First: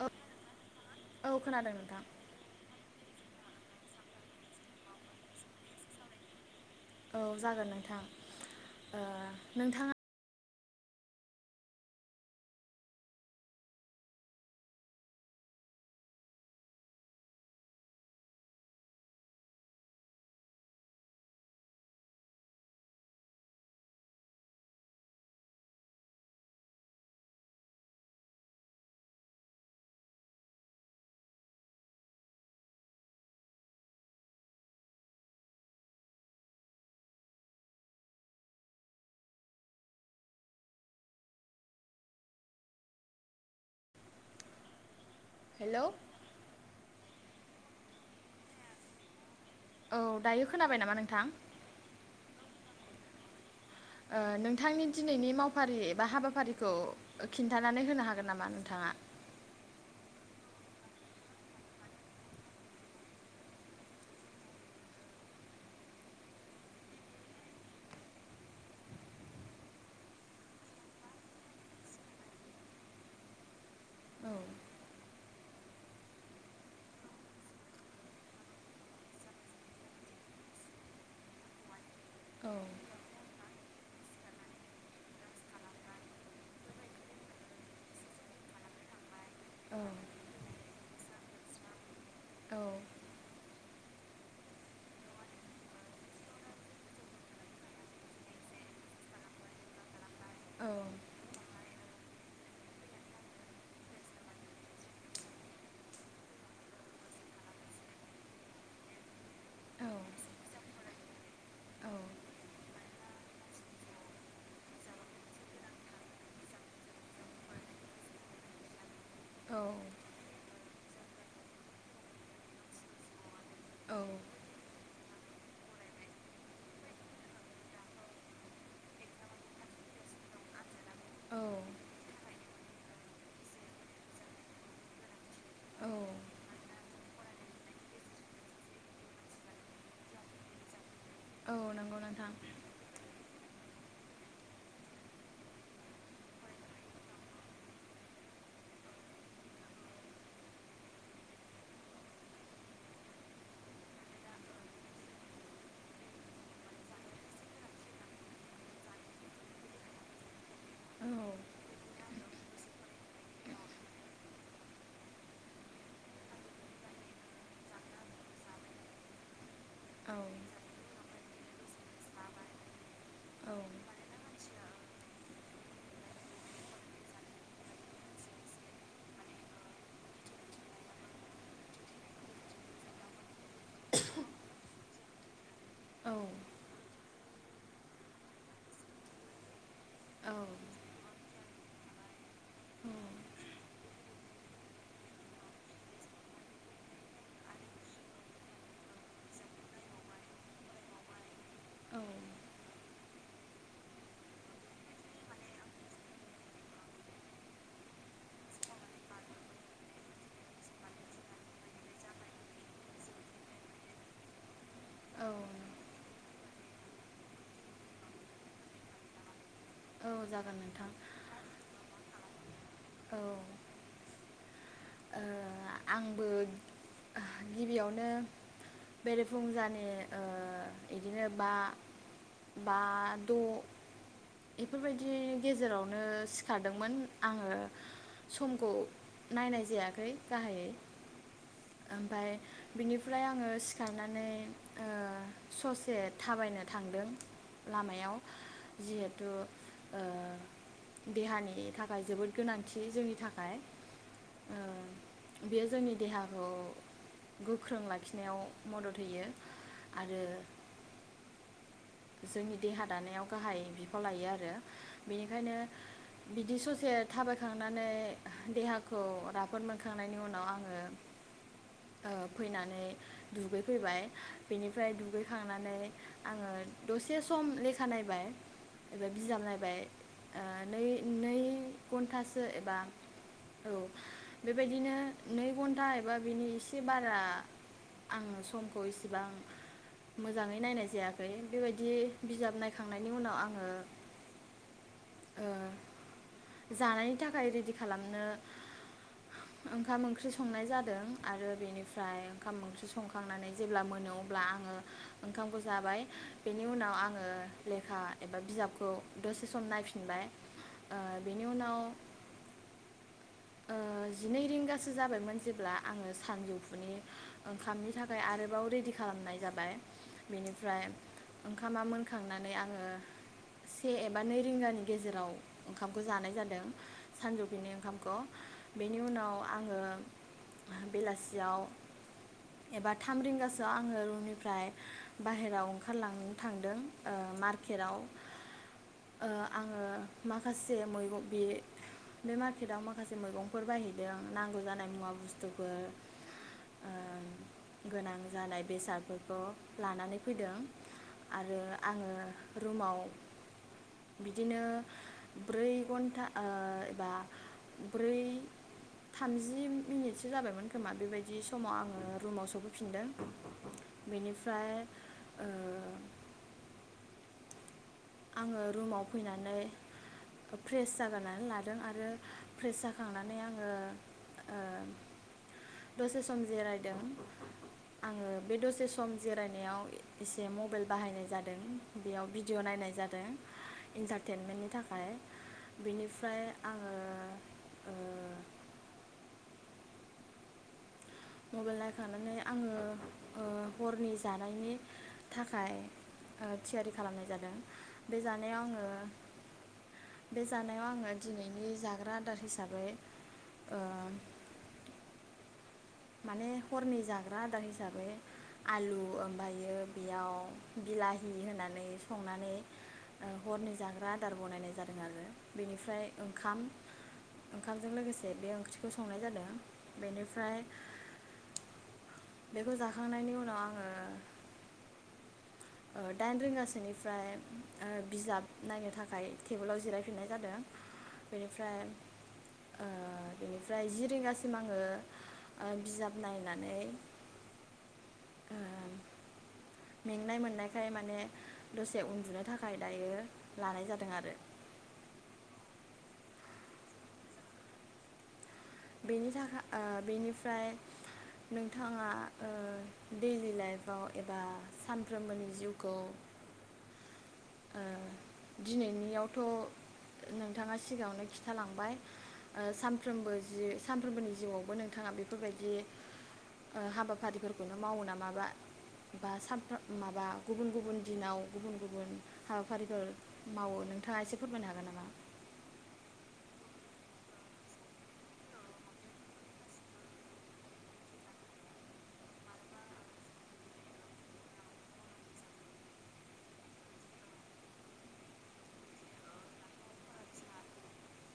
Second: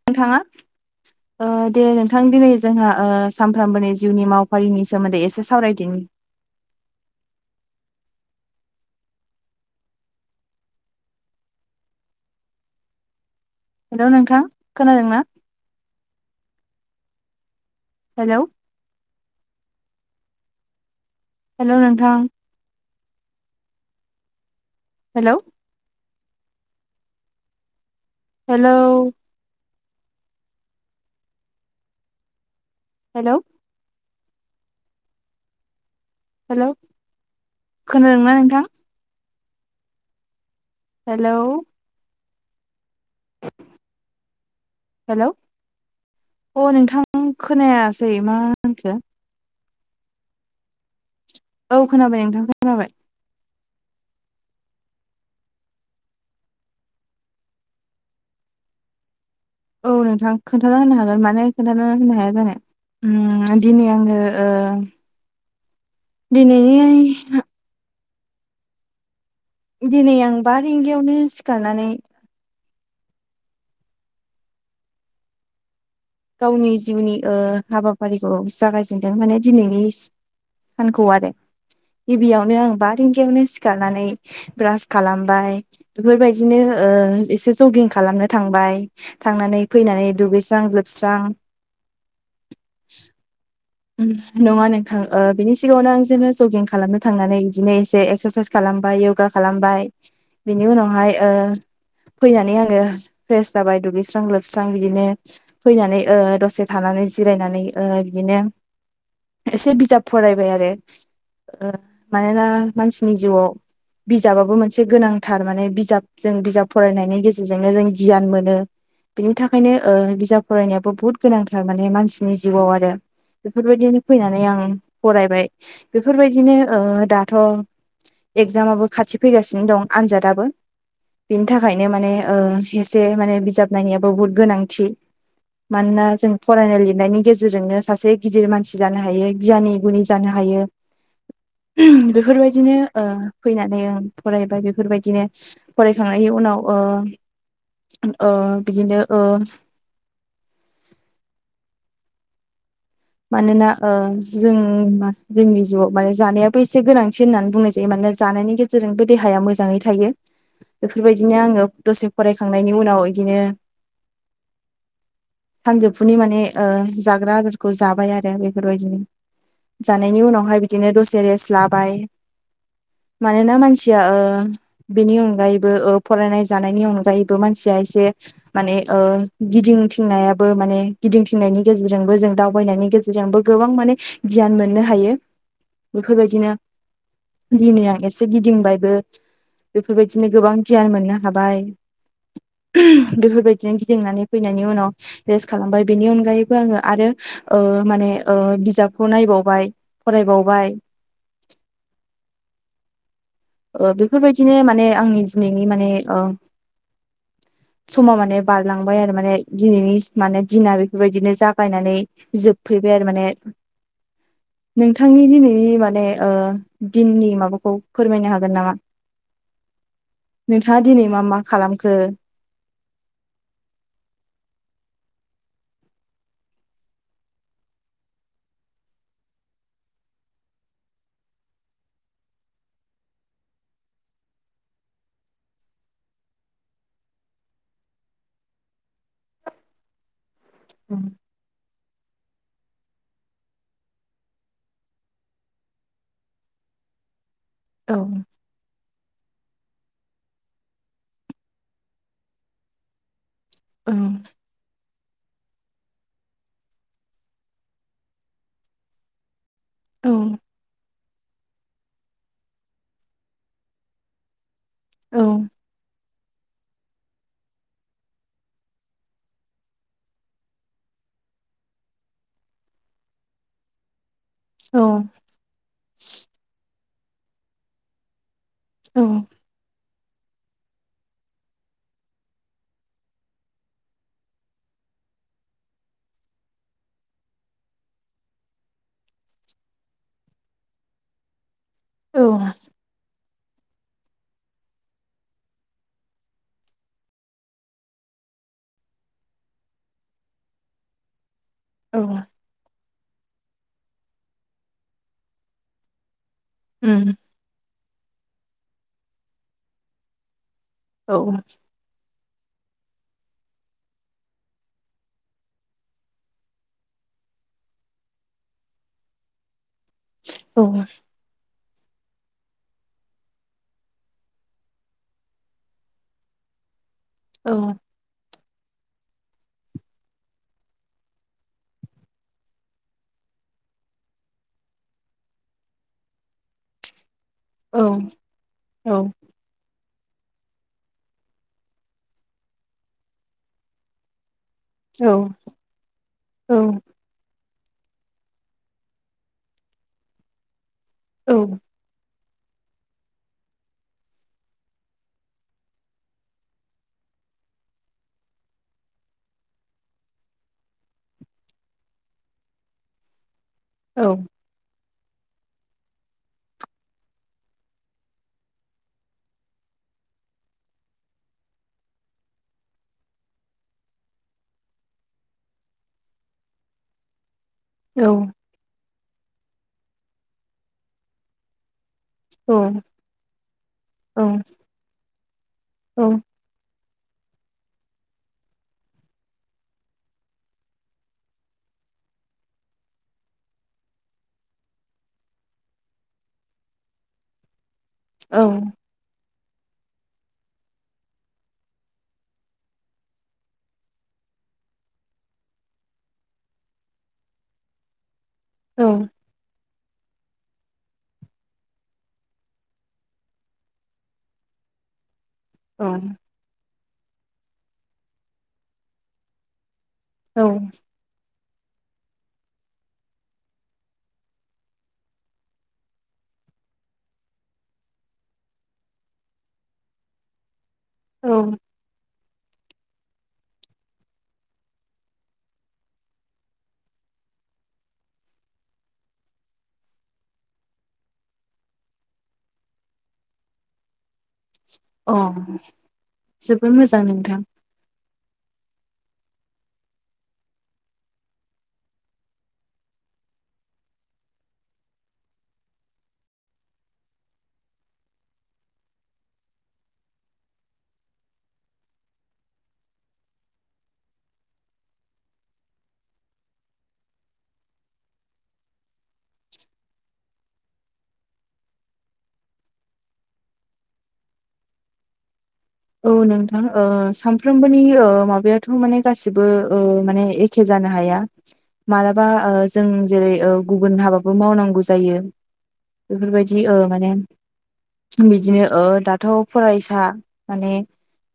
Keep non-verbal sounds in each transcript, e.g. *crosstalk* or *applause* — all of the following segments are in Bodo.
औ नोंथाङा औ खोनादों दे नोंथां दिनै जोंहा सानफ्रामबोनि जिउनि मावफारिनि सोमोन्दै एसे सावरायदि। औ जागोन नोंथां ओ नोंथाङा हेल' नोंथां खोनादों ना? हेलौ हेल' नोंथां हेलौ हेलौ हेल' हेल' खोनादोंना नोंथां? हेलौ हेल' हेलौ औ नोंथां खोनायासै मा होनखो? औ दायो खोनाबाय नामा नोंथां? औ खोनाबाय नोंथांखौ खोनाबाय। नोंथांनि दिनैनि मावफारि एबा हाबाफारिखौ खिन्थानानै होनो हागोन नामा नोंथाङा? औ नोंथां खोन्थाना होनो हागोन माने खोन्थाना होनो हाया जानो ओ दिनै आङो ओ दिनैनि दिनै आं बा रिंगायावनो सिखारनानै औ गावनि जिउनि ओ हाबाफारिखौ जागायजेनदों माने दिनैनि सानखौ आरो औ गिबियावनो आं बा रिंगायावनो सि खारनानै ब्रास खालामबाय बेफोरबायदिनो ओ एसे जगिं खालामनो थांबाय। थांनानै फैनानै औ दुगैस्रां लोब स्रां। *inaudible* नङा नोंथां ओ बिनि सिगाङावनो आं जेनो जगिं खालामनो थांनानै बिदिनो एसे एक्सारसाइस खालामबाय यगा खालामबाय। बेनि औ उनावहाय ओ फैनानै आङो फ्रेस जाबाय दुगैस्रां लोबस्रां बिदिनो फैनानै ओ दसे थानानै जिरायनानै ओ बिदिनो एसे औ बिजाब फरायबाय आरो मानोना मानसिनि जिउआव बिजाबाबो मोनसे गोनांथार माने बिजाब जों बिजाब फरायनायनि गेजेरजोंनो जों गियान मोनो। बिनि थाखायनो ओ बिजाब फरायनायाबो बुहुत गोनांथार माने मानसिनि जिउआव आरो बेफोरबायदिनो फैनानै आं फरायबाय बेफोरबायदिनो ओ दाथ' एगजामाबो खाथि फैगासिनो दं आनजादाबो। औ बिनि थाखायनो माने ओ एसे माने बिजाब नायनायाबो बुहुत गोनांथि। औ मानोना जों फरायनाय लिर नायनि गेजेरजोंनो सासे गिदिर मानसि जानो हायो गियानि गुनि जानो हायो। औ नंगौ नोंथां बेफोरबायदिनो फैनानै फरायबाय बेफोरबायदिनो फरायखांनायनि उनाव ओ बिदिनो ओ मानोना ओ जों जोंनि जिउआव माने जानायाबो एसे गोनांथि होननानै बुंनाय जायो मानोना जानायनि गेजेरजोंबो देहाया मोजाङै थायो औ बेफोरबायदिनो औ आङो दसे फरायखांनायनि उनाव बिदिनो सानजौफुनि माने ओ जाग्रा आदार खौ जाबाय आरो बेफोरबायदिनो जानायनि उनावहाय बिदिनो दसे रेस्ट लाबाय मानोना मानसिया बेनि अनगायैबो ओ फरायनाय जानायनि अनगायैबो मानसिया एसे माने ओ गिदिंथिंनायाबो माने गिदिंथिंनायनि गेजेरजोंबो जों दावबायनायनि गेजेरजोंबो गोबां माने गियान मोननो हायो। औ बेफोरबायदिनो दिनै आ एसे गिदिंबायबो बेफोरबायदिनो औ गोबां गियान मोननो हाबाय औ बेफोरबायदिनो गिदिंनानै फैनायनि उनाव रेस्ट खालामबाय बेनि अनगायैबो आङो आरो ओ माने ओ बिजाबखौ नायबावबाय फरायबावबाय औ ओ बेफोरबायदिनो माने आंनि दिनैनि माने ओ समा माने बारलांबाय आरो माने दिनैनि माने दिना बेफोरबायदिनो जागायनानै जोबफैबाय आरो माने नोंथांनि औ दिनैनि माने ओ दिननि माबाखौ फोरमायनो हागोन नामा? औ जागोन नोंथाङा नोंथां दिनै मा मा खालामखो औ आंबो गिबियावनो बेरे फुंजानि बिदिनो बा बा द' बेफोरबायदिनि गेजेरावनो सिखारदोंमोन आङो समखौ नायनाय जायाखै गाहाया औ ओमफाय बिनिफ्राय आङो सिखारनानै ससे थाबायनो थांदों। औ लामायाव जिहेथु देहानि थाखाय जोबोद गोनांथि जोंनि थाखाय औ बेयो जोंनि देहाखौ गोख्रों लाखिनायाव मदद होयो औ आरो जोंनि देहा दानायाव गाहाय बिफाव लायो आरो। औ बेनिखायनो बिदि ससे थाबायखांनानै देहाखौ राफोद मोनखांनायनि उनाव आङो फैनानै दुगैफैबाय। बेनिफ्राय दुगैखांनानै आङो दसे सम लेखा नायबाय। एबा बिजाब नायबाय नै नै घन्टासो एबा औ बेबायदिनो नै घन्टा एबा बिनि एसे बारा आङो समखौ इसेबां मोजाङै नायनाय जायाखै। बेबायदि औ बिजाब नायखांनायनि उनाव आं आङो जानायनि थाखाय रेडि खालामनो ओंखाम ओंख्रि संनाय जादों। आरो बेनिफ्राय ओंखाम ओंख्रि संखांनानै जेब्ला मोनो अब्ला आङो ओंखामखौ जाबाय। बेनि उनाव उम आङो लेफ लेखा एबा बिजाबखौ दसे सम नायफिनबाय। औ बेनि उनाव जिनै रिंगासो जाबायमोन जेब्ला आङो सानजौफुनि ओंखामनि थाखाय आरोबाव रेडि खालामनाय जाबाय बेनिफ्राय औ ओंखामा मोनखांनानै आङो से एबा नै रिंगानि गेजेराव ओंखामखौ जानाय जादों औ सानजौफिनि ओंखामखौ बिनि उनाव आङो बेलासियाव एबा थाम रिंगासोआव आङो रुमनिफ्राय बाहेरायाव ओंखार ओंखारलांनो थांदों औ मार्केटाव औ आङो माखासे मैगं बे बे मार्केटाव माखासे मैगंफोर बायैदों आं नांगौ जानाय मुवा बुस्थुफोर गोनां जानाय बेसादफोरखौ लानानै फैदों आरो औ आङो रुमाव बिदिनो ब्रै घन्टा एबा ब्रै थामजि मिनिटसो जाबायमोन खोमा बेबायदि समाव आङो रुमाव औ *unintelligible* *unintelligible* आङो रुमाव फैनानै फ्रेस जाग्रोनानै लादों आरो फ्रेस जाखांनानै आङो दसे सम जिरायदों। आङो बे दसे सम जिरायनायाव एसे मबाइल बाहायनाय जादों। बेयाव भिडिअ नायनाय इन्टारटेनमेन्टनि थाखाय बेनिफ्राय आङो मबाइल नायखांनानै आङो हरनि जानायनि थाखाय थियारि खालामनाय जादों। बे जानायाव आङो बे जानायाव आङो दिनैनि जाग्रा आदार हिसाबै माने हरनि जाग्रा आदार हिसाबै आलु ओमफ्रायो बेयाव बिलाहि होनानै संनानै हरनि जाग्रा आदार बनायनाय जादों आरो बेनिफ्राय ओंखाम ओंखामजों लोगोसे बे ओंख्रिखौ संनाय जादों। औ बेनिफ्राय बेखौ जाखांनायनि उनाव आङो दाइन रिंगासोनिफ्राय बिजाब नायनो थाखाय टेबोलाव जिरायफिननाय जादों औ बेनिफ्राय बेनिफ्राय जि रिंगासिम आङो बिजाब नायनानै ओ मेंनाय मोन नायखाय माने दसे उन्दुनो थाखाय दायो लानाय जादों आरो अ जबोद मोजां नोंथां बेनि थाखाय बेनिफ्राय नोंथाङा दैलि लाइफआव एबा सानफ्रोमबोनि जिउखौ दिनैनियावथ' नोंथाङा सिगाङावनो खिन्थालांबाय सानफ्रोमबो जि सानफ्रोमबोनि जिउआवबो नोंथाङा बेफोरबायदि हाबाफारिफोरखौनो मावो ना माबा बा माबा गुबुन गुबुन दिनाव गुबुन गुबुन हाबाफारिफोर मावो नोंथाङा एसे फोरमायनो हागोन नामा? औ नोंथां सानफ्रोमबोनि माबायाथ' माने गासिबो माने एखे जानो हाया मालाबा जों जेरै गुबुन हाबाबो मावनांगौ जायो बेफोरबायदि माने बिदिनो दाथ' फरायसा माने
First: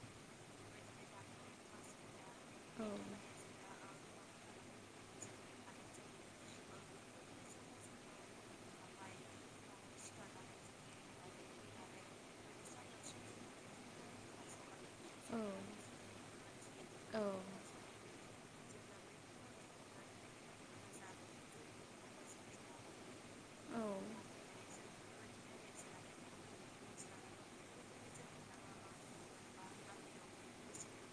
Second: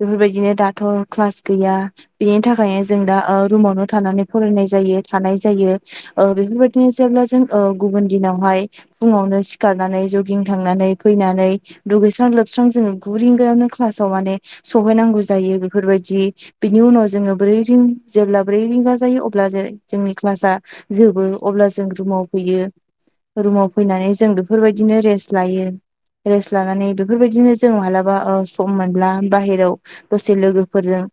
बेफोरबायदिनो औ दाथ' क्लास गैया बेनि थाखायनो जों दा रुमावनो थानानै फरायनाय जायो थानाय जायो बेफोरबायदिनो जेब्ला जों गुबुन दिनावहाय फुङावनो सिखारनानै जगिं थांनानै फैनानै दुगैस्रां लोबस्रां जोङो गु रिंगायावनो फासाव माने सौहैनांगौ जायो बेफोरबायदि बिनि उनाव औ जोङो ब्रै रिं जेब्ला ब्रै रिंगा जायो अब्ला जोंनि क्लास जोबो अब्ला जों रुमाव फैयो रुमाव औ फैनानै जों बेफोरबायदिनो रेस्ट लायो रेस्ट लानानै बेफोरबायदिनो जों मालाबा सम मोनब्ला बाहेराव दसे लोगोफोरजों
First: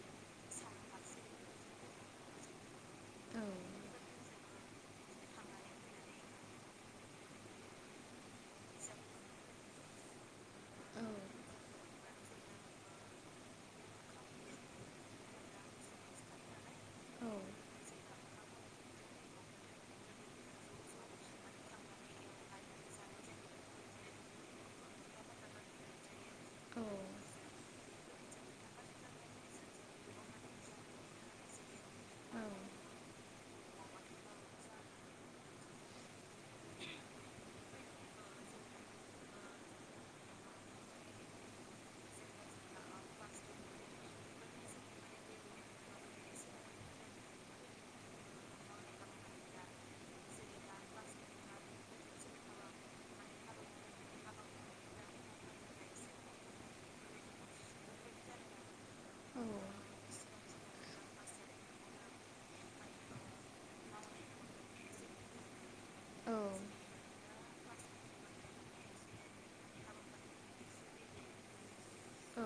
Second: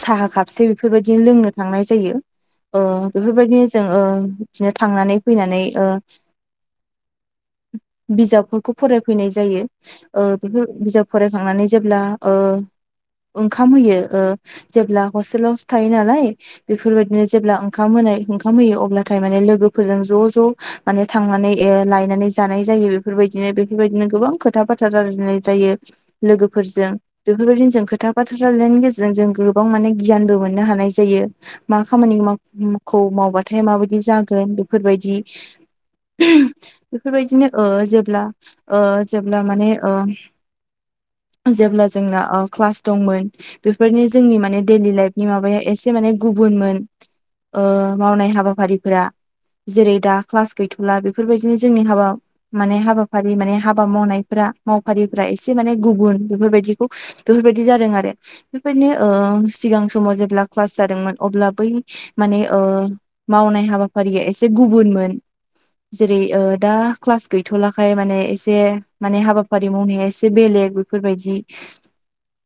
साहा खापसे बिदिनो लोंनो थांनाय जायो औ बेफोरबायदि जों बिदिनो थांनानै फैनानै बिजाबफोरखौ फराय फैनाय जायो। बेफोर औ बिजाब औ फरायखांनानै जेब्ला ओंखाम होयो जेब्ला हस्टेलावसो थायो नालाय बेफोरबायदिनो जेब्ला ओंखाम होनाय ओंखाम होयो अब्लाथाय माने लोगोफोरजों ज' ज' माने थांनानै लायनानै जानाय जायो बेफोरबायदिनो बेफोरबायदिनो गोबां खोथा फोथार आरो मोननाय जायो। औ लोगोफोरजों बेफोरबायदिनो जोंखो। खोथा बोाथ्रा लनायनि गेजेरजों जों गोबां माने गियानबो मोननो हानाय जायो मा खामानिखौ मावबाथाय माबायदि जागोन बेफोरबायदि बेफोरबायदिनो जेब्ला जेब्ला माने जेब्ला जोंना क्लास दंमोन बेफोरनो जोंनि माने दैयैलि लाइफनि माबाया एसे माने गुबुनमोन मावनाय हाबाफारिफोरा जेरै दा क्लास गैथ'ला बेफोरबायदिनो जोंनि हाबा माने हाबाफारि माने हाबा मावनायफोरा मावफारिफ्रा एसे माने गुबुन बेफोरबायदिखौ बेफोरबायदि जादों आरो औ बेबायदिनो सिगां समाव जेब्ला क्लास जादोंमोन अब्ला बै माने मावनाय हाबाफारिया एसे गुबुनमोन जेरै दा क्लास गैथ'लाखाय माने एसे माने हाबा फारि मावनाया एसे बेलेग बेफोरबायदि औ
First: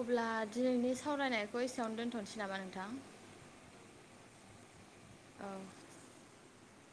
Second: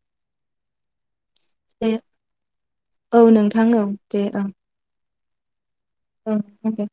अब्ला दिनैनि सावरायनाय खो एसेआवनो दोनथ'नोसै नामा नोंथां? औ नोंथां औ दे ओं औ ओं *unintelligible*